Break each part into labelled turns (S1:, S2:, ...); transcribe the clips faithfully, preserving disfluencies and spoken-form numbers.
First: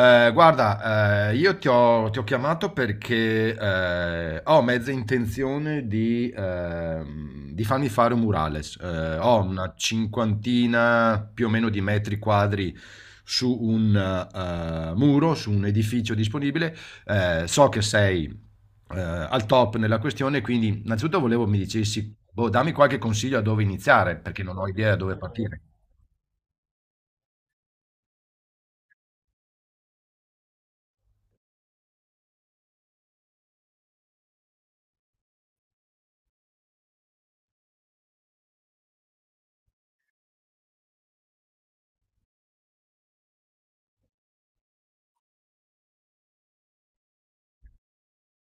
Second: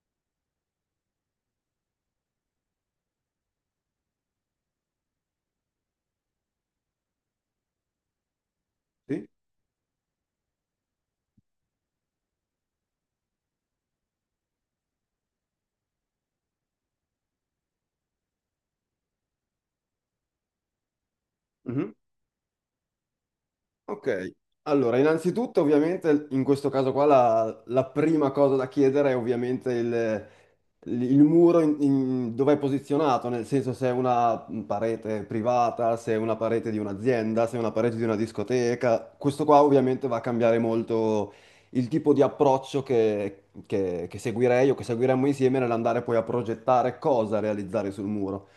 S1: Eh, guarda, eh, io ti ho, ti ho chiamato perché eh, ho mezza intenzione di, ehm, di farmi fare un murales. Eh,
S2: Sì?
S1: ho una cinquantina più o meno di metri quadri su un eh, muro, su un edificio disponibile. Eh, so che sei eh, al top nella questione, quindi innanzitutto volevo mi
S2: Mhm.
S1: dicessi, boh, dammi qualche consiglio a dove iniziare,
S2: Ok,
S1: perché non ho idea da
S2: allora
S1: dove partire.
S2: innanzitutto ovviamente in questo caso qua la, la prima cosa da chiedere è ovviamente il, il muro in- in- dove è posizionato, nel senso se è una parete privata, se è una parete di un'azienda, se è una parete di una discoteca. Questo qua ovviamente va a cambiare molto il tipo di approccio che, che che seguirei o che seguiremmo insieme nell'andare poi a progettare cosa realizzare sul muro.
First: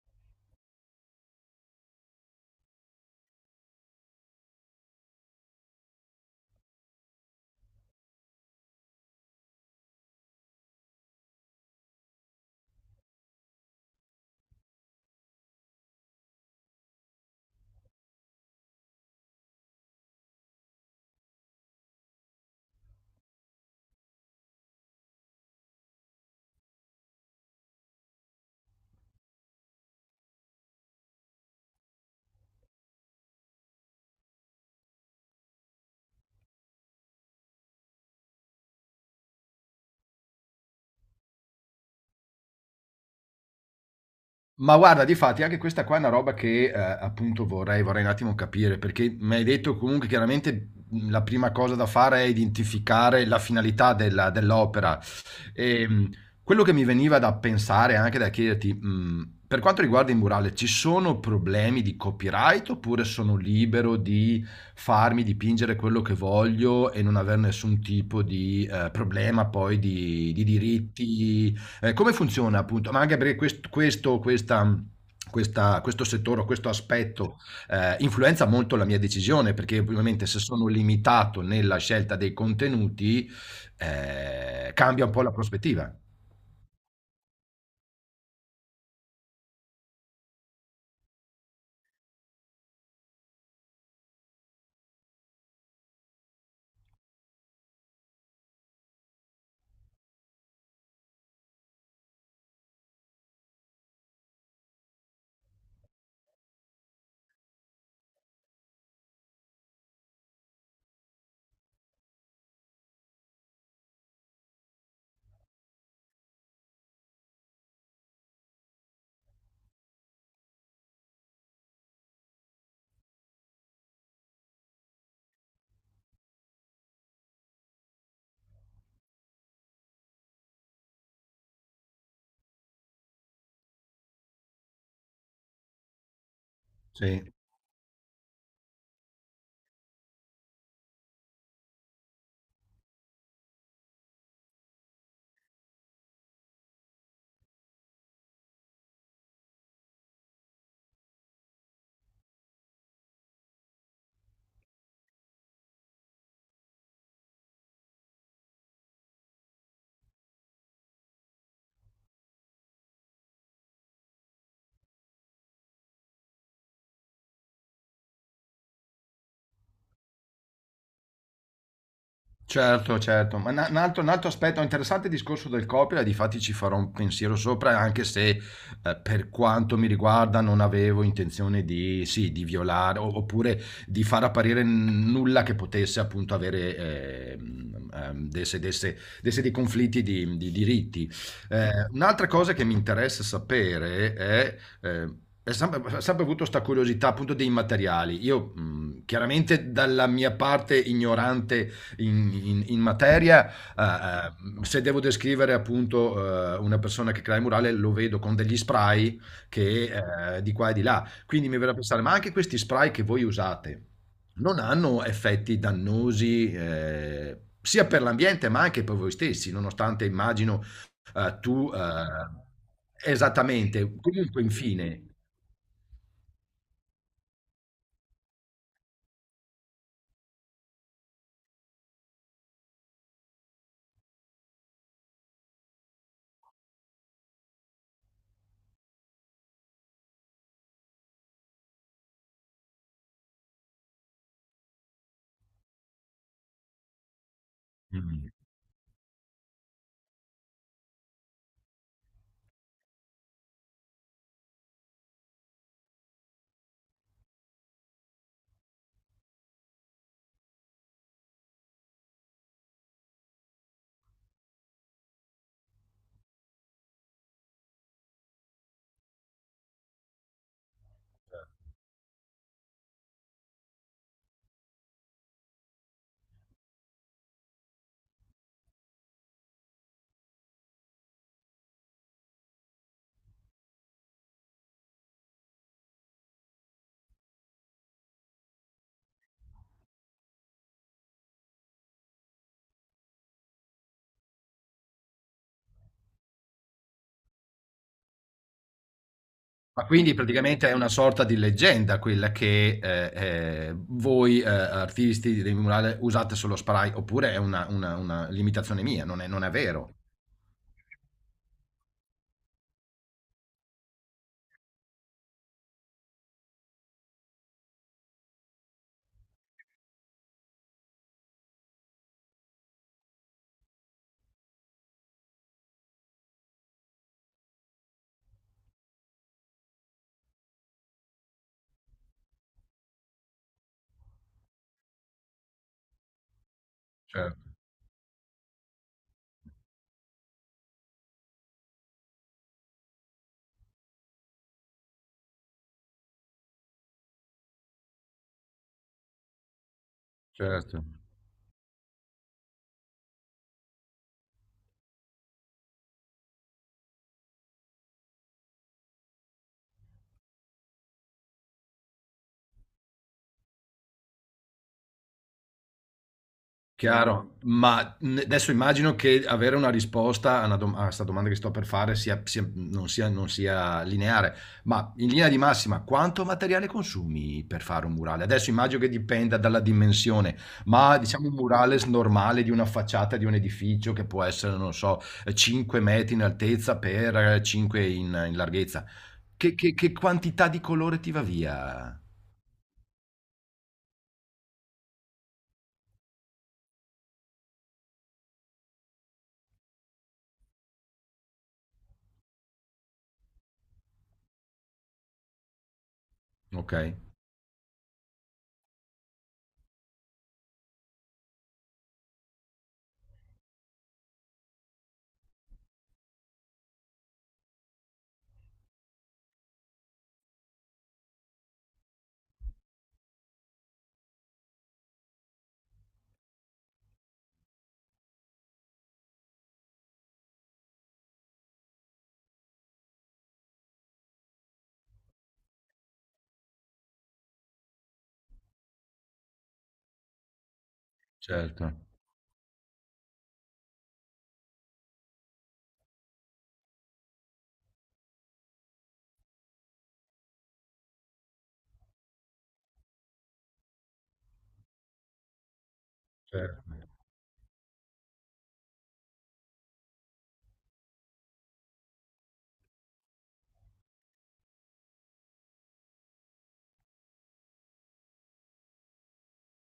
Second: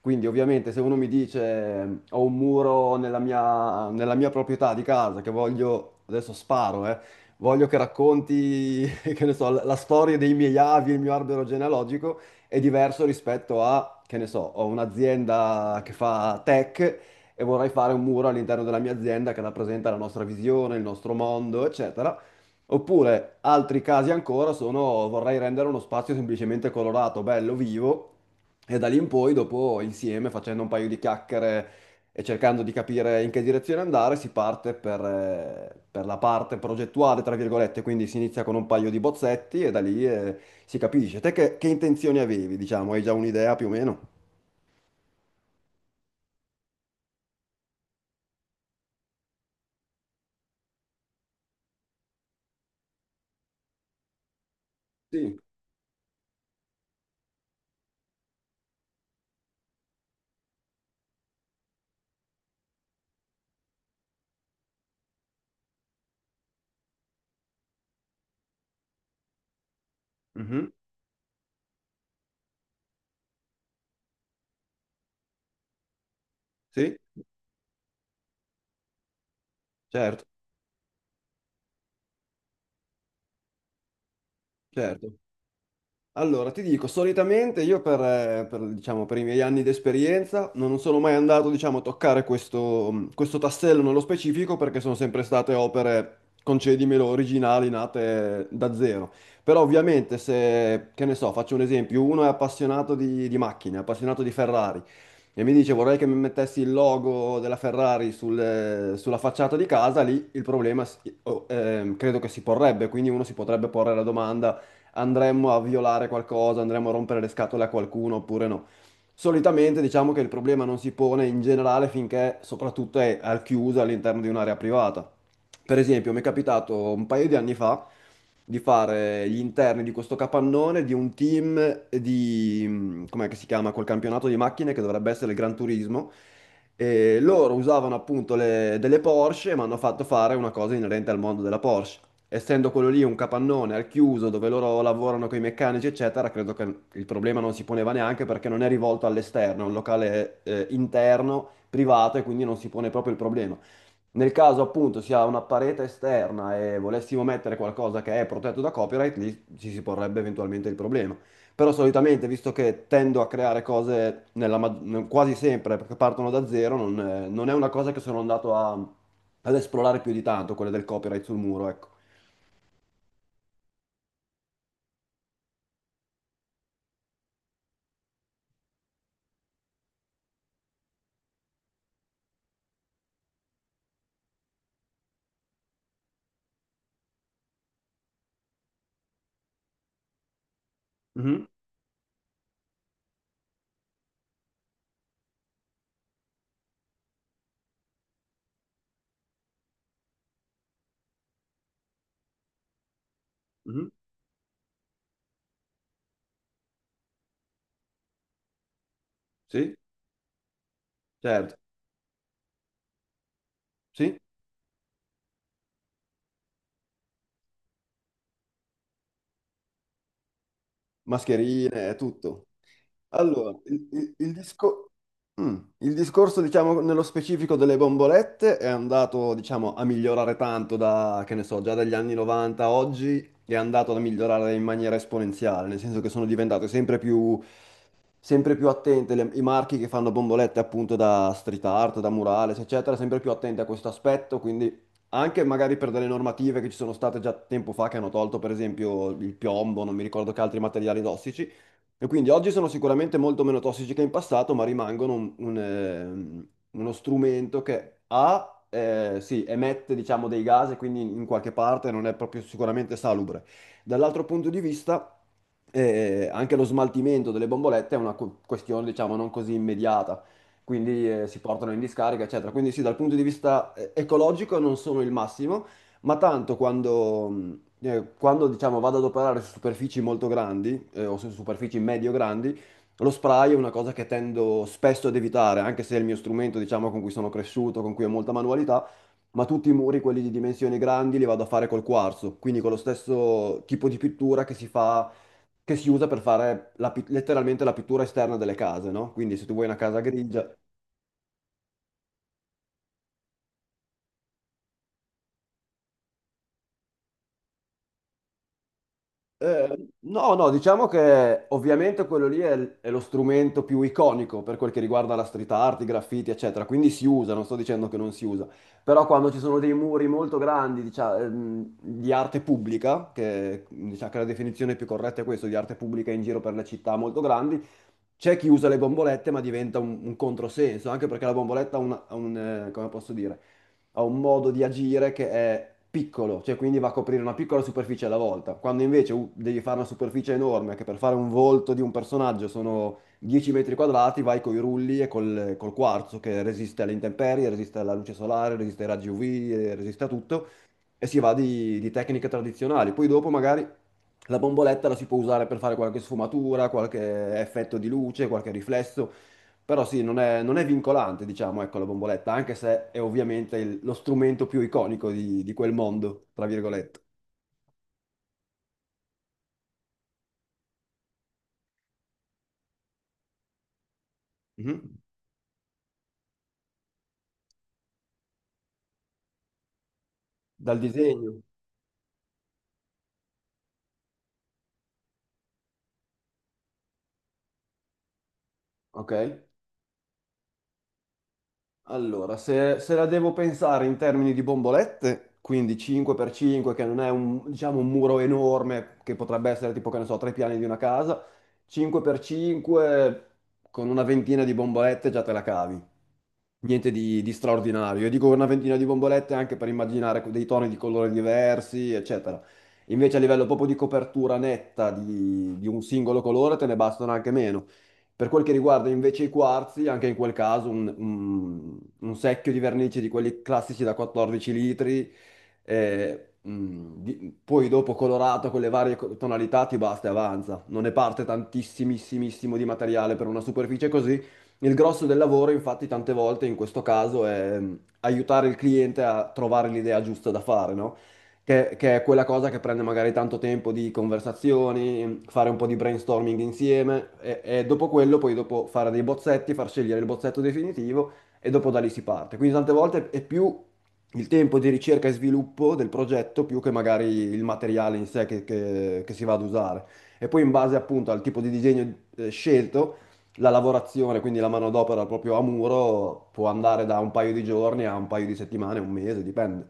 S2: Quindi ovviamente se uno mi dice ho un muro nella mia, nella mia proprietà di casa che voglio, adesso sparo, eh, voglio che racconti, che ne so, la, la storia dei miei avi, il mio albero genealogico, è diverso rispetto a, che ne so, ho un'azienda che fa tech e vorrei fare un muro all'interno della mia azienda che rappresenta la nostra visione, il nostro mondo, eccetera. Oppure altri casi ancora sono vorrei rendere uno spazio semplicemente colorato, bello, vivo e da lì in poi, dopo insieme, facendo un paio di chiacchiere e cercando di capire in che direzione andare, si parte per, eh, per la parte progettuale, tra virgolette, quindi si inizia con un paio di bozzetti e da lì eh, si capisce. Te che, che intenzioni avevi, diciamo? Hai già un'idea più o meno?
S1: Ma guarda, difatti anche questa qua è una roba che, ehm, appunto vorrei vorrei un attimo capire, perché m'hai detto comunque chiaramente, mhmm, la prima cosa da fare è identificare la finalità della dell'opera.
S2: Sì.
S1: Ehm, Quello che mi veniva da pensare, anche da chiederti, mhmm, per quanto riguarda il murale, ci sono problemi di copyright oppure sono libero di farmi dipingere quello che voglio e non aver nessun tipo di, ehm, problema poi di di
S2: Mhm.
S1: diritti eh, come funziona appunto? Ma anche perché quest- questo, questa, questa- questo settore, o questo
S2: Sì,
S1: aspetto eh, influenza molto la mia decisione, perché
S2: certo,
S1: ovviamente se sono limitato nella scelta dei contenuti eh, cambia un
S2: certo.
S1: po' la prospettiva.
S2: Allora, ti dico, solitamente io per, eh, per, diciamo, per i miei anni di esperienza non sono mai andato, diciamo, a toccare questo, mh, questo tassello nello specifico perché sono sempre state opere, concedimelo, originali, nate da zero. Però ovviamente se, che ne so, faccio un esempio, uno è appassionato di, di macchine, è appassionato di Ferrari e mi dice vorrei che mi mettessi il logo della Ferrari sul- sulla facciata di casa, lì il problema si- o- ehm, credo che si porrebbe, quindi uno si potrebbe porre la domanda andremmo a violare qualcosa, andremmo a rompere le scatole a qualcuno oppure no. Solitamente diciamo che il problema non si pone in generale finché soprattutto è al chiuso all'interno di un'area privata. Per esempio, mi è capitato un paio di anni fa di fare gli interni di questo capannone di un team di, mh, com'è che si chiama, quel campionato di macchine che dovrebbe essere il Gran Turismo. E
S1: Sì.
S2: loro usavano appunto le- delle Porsche e mi hanno fatto fare una cosa inerente al mondo della Porsche essendo quello lì un capannone al chiuso dove loro lavorano con i meccanici, eccetera, credo che il problema non si poneva neanche perché non è rivolto all'esterno, è un locale eh, interno, privato e quindi non si pone proprio il problema. Nel caso appunto sia una parete esterna e volessimo mettere qualcosa che è protetto da copyright, lì ci si porrebbe eventualmente il problema. Però solitamente, visto che tendo a creare cose nella ma- quasi sempre perché partono da zero, non, eh, non è una cosa che sono andato a- ad esplorare più di tanto, quelle del copyright sul muro, ecco.
S1: Certo, certo, ma na- un altro, un altro aspetto interessante è il discorso del copyright, difatti ci farò un pensiero sopra, anche se eh, per quanto mi riguarda non avevo intenzione di, sì, di violare o- oppure di far apparire n- nulla che potesse appunto avere eh, ehm, desse, desse- desse dei conflitti di, di diritti.
S2: Mhm,
S1: Eh, un'altra cosa che mi interessa sapere è... eh, è sempre, ho sempre avuto questa curiosità appunto dei materiali. Io, mh, chiaramente dalla mia parte ignorante in, in- in materia,
S2: mhm,
S1: eh, eh, se devo descrivere appunto eh, una persona che crea il murale, lo vedo con degli spray
S2: sì,
S1: che eh, di qua e di là. Quindi
S2: certo,
S1: mi verrà a pensare, ma anche questi spray che voi usate
S2: sì,
S1: non hanno effetti dannosi eh, sia per l'ambiente ma anche per voi stessi, nonostante immagino eh, tu
S2: mascherine, è tutto.
S1: eh,
S2: Allora,
S1: esattamente,
S2: il, il- il
S1: comunque
S2: disco-
S1: infine.
S2: mm, il discorso, diciamo, nello specifico delle bombolette è andato, diciamo, a migliorare tanto da, che ne so, già dagli anni novanta a oggi è andato a migliorare in maniera esponenziale, nel senso che sono diventate sempre più, sempre più attente le- i marchi che fanno bombolette appunto da street art, da murales, eccetera, sempre più attenti a questo aspetto, quindi anche magari per delle normative che ci sono state già tempo fa che hanno
S1: Mm.
S2: tolto, per esempio, il piombo, non mi ricordo che altri materiali tossici. E quindi oggi sono sicuramente molto meno tossici che in passato, ma rimangono un- un, ehm, uno strumento che A, eh, sì, emette, diciamo, dei gas e quindi in qualche parte non è proprio sicuramente salubre. Dall'altro punto di vista, eh, anche lo smaltimento delle bombolette è una cu- questione, diciamo, non così immediata, quindi eh, si portano in discarica, eccetera. Quindi sì, dal punto di vista eh, ecologico non sono il massimo, ma tanto quando, mm, eh, quando, diciamo, vado ad operare su superfici molto grandi eh, o su superfici medio-grandi, lo spray è una cosa che tendo spesso ad evitare, anche se è il mio strumento, diciamo, con cui sono cresciuto, con cui ho molta manualità, ma tutti i muri, quelli di dimensioni grandi, li vado a fare col quarzo, quindi con lo stesso tipo di pittura che si fa, che si usa per fare la pi- letteralmente la pittura esterna delle case, no? Quindi se tu vuoi una
S1: Ma
S2: casa
S1: quindi
S2: grigia.
S1: praticamente è una sorta di leggenda quella che eh, eh, voi eh, artisti dei murale usate solo spray, oppure è una, una- una limitazione mia, non è, non è
S2: Eh,
S1: vero.
S2: no, no, diciamo che ovviamente quello lì è, è lo strumento più iconico per quel che riguarda la street art, i graffiti, eccetera, quindi si usa, non sto dicendo che non si usa, però quando ci sono dei muri molto grandi, diciamo, ehm, di arte pubblica, che diciamo che la definizione più corretta è questa, di arte pubblica in giro per le città molto grandi, c'è chi usa le bombolette, ma diventa un, un controsenso, anche perché la bomboletta ha un, ha un, eh, come posso dire, ha un modo di agire che è piccolo, cioè quindi va a coprire una
S1: Certo,
S2: piccola superficie alla volta, quando invece uh, devi fare una superficie enorme, che per fare un volto di un personaggio sono dieci metri quadrati, vai con i rulli e col, col quarzo che resiste alle intemperie, resiste alla luce solare, resiste ai raggi U V, eh, resiste a tutto,
S1: certo.
S2: e si va di, di tecniche tradizionali. Poi dopo magari. La bomboletta la si può usare per fare qualche sfumatura, qualche effetto di luce, qualche riflesso, però sì, non è, non è vincolante, diciamo, ecco, la bomboletta, anche se è ovviamente il- lo strumento più iconico di, di quel mondo, tra virgolette.
S1: Chiaro, ma n- adesso immagino che avere una risposta a, una dom- a questa domanda che sto per fare sia- sia- non sia, non sia lineare, ma
S2: Mhm.
S1: in linea di massima, quanto materiale consumi per fare un murale? Adesso immagino che dipenda dalla dimensione,
S2: Dal
S1: ma diciamo un
S2: disegno,
S1: murale s- normale di una facciata di un edificio che può essere, non so, cinque metri in altezza per cinque in, in larghezza.
S2: ok?
S1: Che, che che quantità di colore ti va via?
S2: Allora, se, se la devo pensare in termini di bombolette, quindi cinque per cinque, che non è un, diciamo, un muro enorme, che potrebbe essere tipo, che ne so, tre piani di una casa, cinque per cinque con una ventina di bombolette già te la cavi.
S1: Ok,
S2: Niente di, di straordinario. Io dico una ventina di bombolette anche per immaginare dei toni di colore diversi, eccetera. Invece a livello proprio di copertura netta di, di un singolo colore te ne bastano anche meno. Per quel che riguarda invece i quarzi, anche in quel caso un, un- un secchio di vernice di quelli classici da quattordici litri, eh, mm, di- poi dopo colorato con le varie co- tonalità ti basta e avanza. Non ne parte tantissimissimo di materiale per una superficie così. Il grosso del lavoro, infatti, tante volte in questo caso è mm, aiutare il cliente a trovare l'idea giusta da fare, no?
S1: certo,
S2: che, che è quella cosa che prende magari tanto tempo di conversazioni, fare un po' di brainstorming insieme e, e dopo quello poi dopo fare dei bozzetti, far scegliere il bozzetto definitivo e dopo da lì si parte. Quindi tante volte è più il tempo di ricerca e sviluppo del progetto più che
S1: certo.
S2: magari il materiale in sé che, che- che si va ad usare. E poi in base appunto al tipo di disegno eh, scelto, la lavorazione, quindi la manodopera proprio a muro, può andare da un paio di giorni a un paio di settimane, un mese, dipende.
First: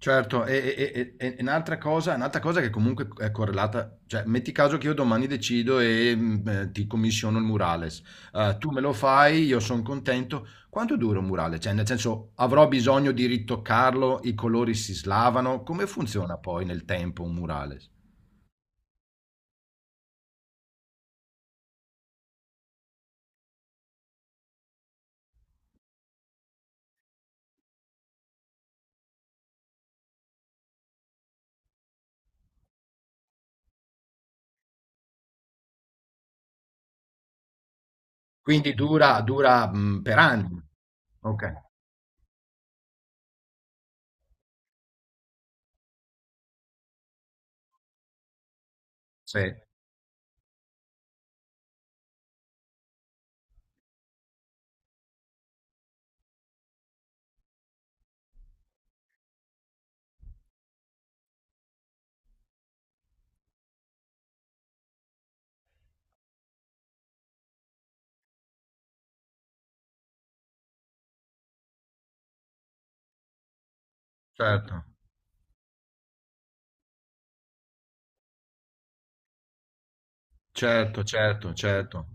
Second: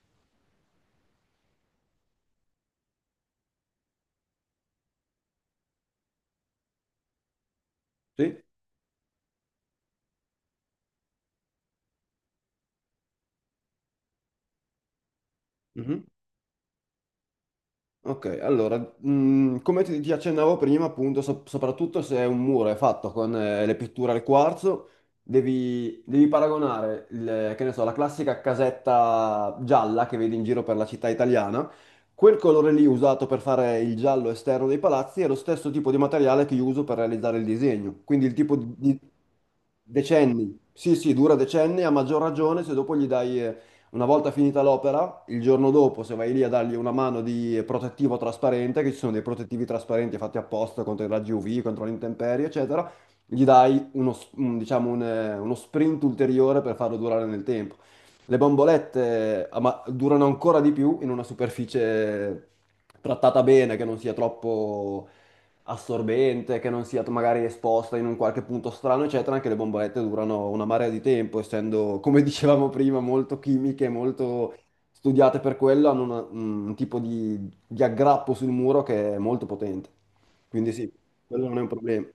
S1: Certo, e, e- e- e un'altra cosa, un'altra cosa che comunque è correlata, cioè metti caso che io domani decido e mm, eh, ti commissiono il murales,
S2: Sì?
S1: eh, tu me lo fai, io sono contento, quanto dura un murale? Cioè nel senso avrò bisogno di ritoccarlo, i colori si slavano, come
S2: Mhm.
S1: funziona poi nel tempo un murales?
S2: Ok, allora, mh, come ti, ti accennavo prima, appunto, so- soprattutto se un muro è fatto con eh, le pitture al quarzo, devi, devi paragonare, il- che ne so, la classica casetta gialla che vedi in giro per la città italiana, quel colore lì usato per fare il giallo esterno dei palazzi è lo stesso tipo di materiale che io uso per realizzare il disegno, quindi il tipo di...
S1: Quindi
S2: di-
S1: dura, dura, mm, per
S2: Decenni,
S1: anni.
S2: sì sì, dura
S1: Ok,
S2: decenni, a maggior ragione se dopo gli dai... eh, una volta finita l'opera, il giorno dopo, se vai lì a dargli una mano di protettivo trasparente, che ci sono dei
S1: sì,
S2: protettivi trasparenti fatti apposta contro i raggi U V, contro le intemperie, eccetera, gli dai uno, s- un- diciamo un, eh, uno sprint ulteriore per farlo durare nel tempo. Le bombolette, ah, ma durano ancora di più in una superficie trattata bene, che non sia troppo assorbente, che non sia magari esposta in un qualche punto strano, eccetera, anche le bombolette durano una marea di tempo, essendo, come dicevamo prima, molto chimiche, molto
S1: certo.
S2: studiate per quello, hanno una- mm, un tipo di, di aggrappo sul muro che è molto potente. Quindi sì,
S1: Certo,
S2: quello
S1: certo,
S2: non è un problema.
S1: certo.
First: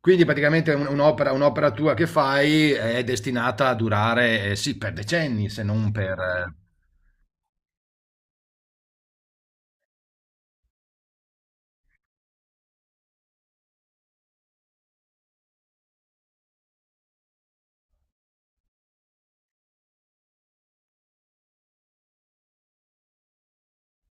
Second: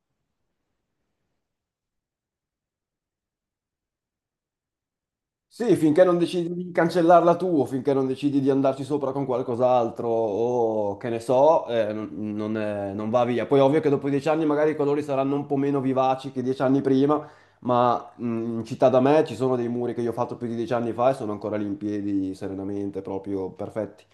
S1: Quindi praticamente un- un'opera, un'opera tua che fai è destinata a durare, eh, sì, per decenni, se
S2: Sì,
S1: non
S2: finché non
S1: per...
S2: decidi
S1: eh.
S2: di cancellarla tu, o finché non decidi di andarci sopra con qualcos'altro, o che ne so, eh, non, non è- non va via. Poi è ovvio che dopo dieci anni magari i colori saranno un po' meno vivaci che dieci anni prima, ma mh, in città da me ci sono dei muri che io ho fatto più di dieci anni fa e sono ancora lì in piedi serenamente, proprio perfetti.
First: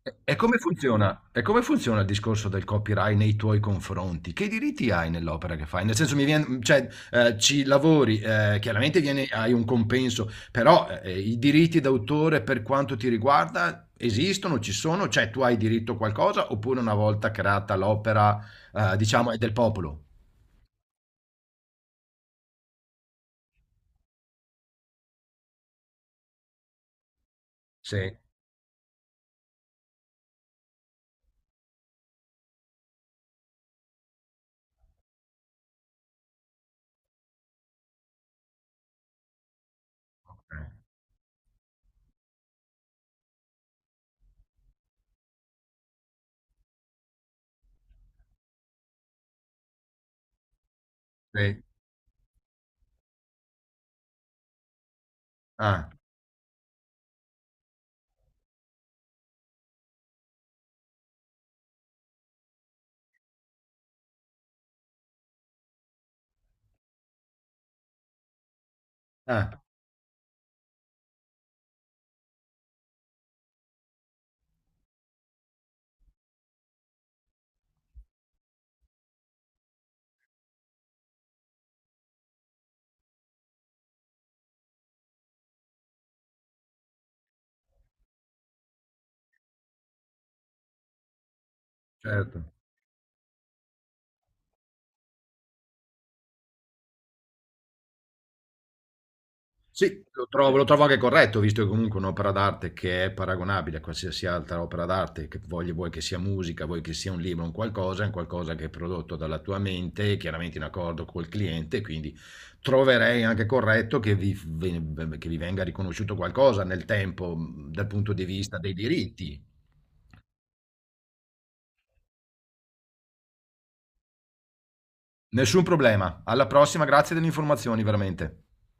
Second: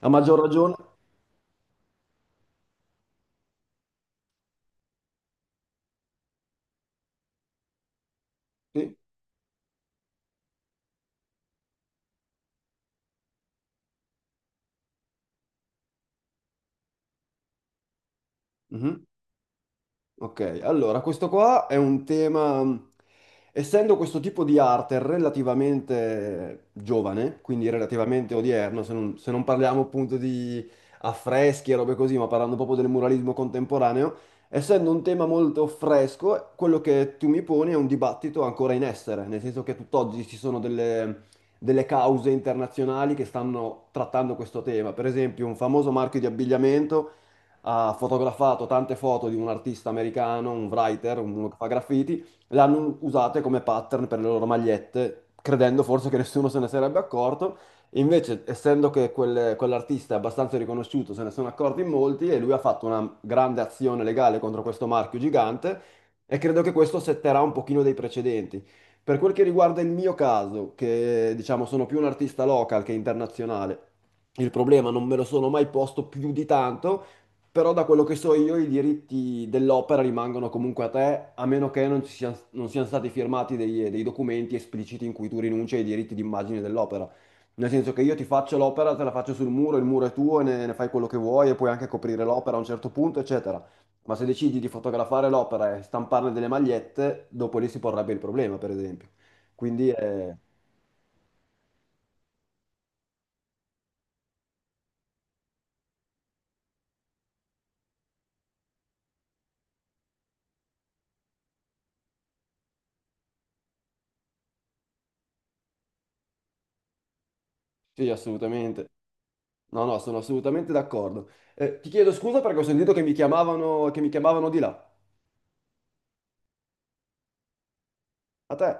S2: A
S1: E e
S2: maggior
S1: come
S2: ragione,
S1: funziona? E come funziona il discorso del copyright nei tuoi confronti? Che diritti hai nell'opera che fai? Nel senso, mi viene, cioè, eh, ci lavori, eh,
S2: sì.
S1: chiaramente viene- hai un compenso, però eh, i diritti d'autore per quanto ti riguarda esistono, ci sono? Cioè, tu hai diritto a qualcosa oppure una volta creata l'opera, eh,
S2: Mhm.
S1: diciamo, è del popolo?
S2: Ok, allora questo qua è un tema, mh, essendo questo tipo di arte relativamente giovane, quindi
S1: Sì.
S2: relativamente odierno, se non, se non, parliamo appunto di affreschi e robe così, ma parlando proprio del muralismo contemporaneo, essendo un tema molto fresco, quello che tu mi poni è un dibattito ancora in essere, nel senso che tutt'oggi ci sono
S1: Eh,
S2: delle, delle cause internazionali che stanno trattando questo tema. Per esempio, un famoso marchio di abbigliamento ha fotografato tante foto di un artista americano, un writer, uno che
S1: sì.
S2: fa graffiti, l'hanno usate come pattern per le loro magliette, credendo
S1: Ah,
S2: forse che nessuno se ne sarebbe accorto. Invece, essendo che quel- quell'artista è abbastanza riconosciuto, se ne sono accorti in molti e lui ha fatto una grande azione legale contro questo marchio gigante e credo che questo setterà un pochino dei precedenti. Per quel che
S1: ah,
S2: riguarda il mio caso, che diciamo sono più un artista local che internazionale, il problema non me lo sono mai posto più di tanto, però da quello che so io i diritti dell'opera rimangono comunque a te, a meno che non ci siano, non siano stati firmati dei, dei documenti espliciti in cui tu rinunci ai diritti d'immagine dell'opera. Nel senso che io ti faccio l'opera, te la faccio sul muro, il muro è tuo e ne, ne fai quello che vuoi e puoi anche coprire
S1: certo.
S2: l'opera a un certo punto, eccetera. Ma se decidi di fotografare l'opera e stamparne delle magliette, dopo lì si porrebbe il problema, per esempio.
S1: Sì,
S2: Quindi
S1: sì, lo
S2: eh,
S1: trovo, lo trovo anche corretto, visto che comunque è un'opera d'arte che è paragonabile a qualsiasi altra opera d'arte, che voglia- vuoi che sia musica, vuoi che sia un libro, un qualcosa, è un qualcosa che è prodotto dalla tua mente, chiaramente in accordo col cliente, quindi troverei anche corretto che vi, ve- che vi venga riconosciuto qualcosa nel tempo, mh, dal
S2: sì,
S1: punto di vista dei
S2: assolutamente.
S1: diritti.
S2: No, no, sono assolutamente d'accordo. Eh, ti chiedo scusa perché ho sentito che mi chiamavano, che mi chiamavano di là.
S1: Nessun problema. Alla prossima, grazie delle informazioni, veramente.
S2: A te.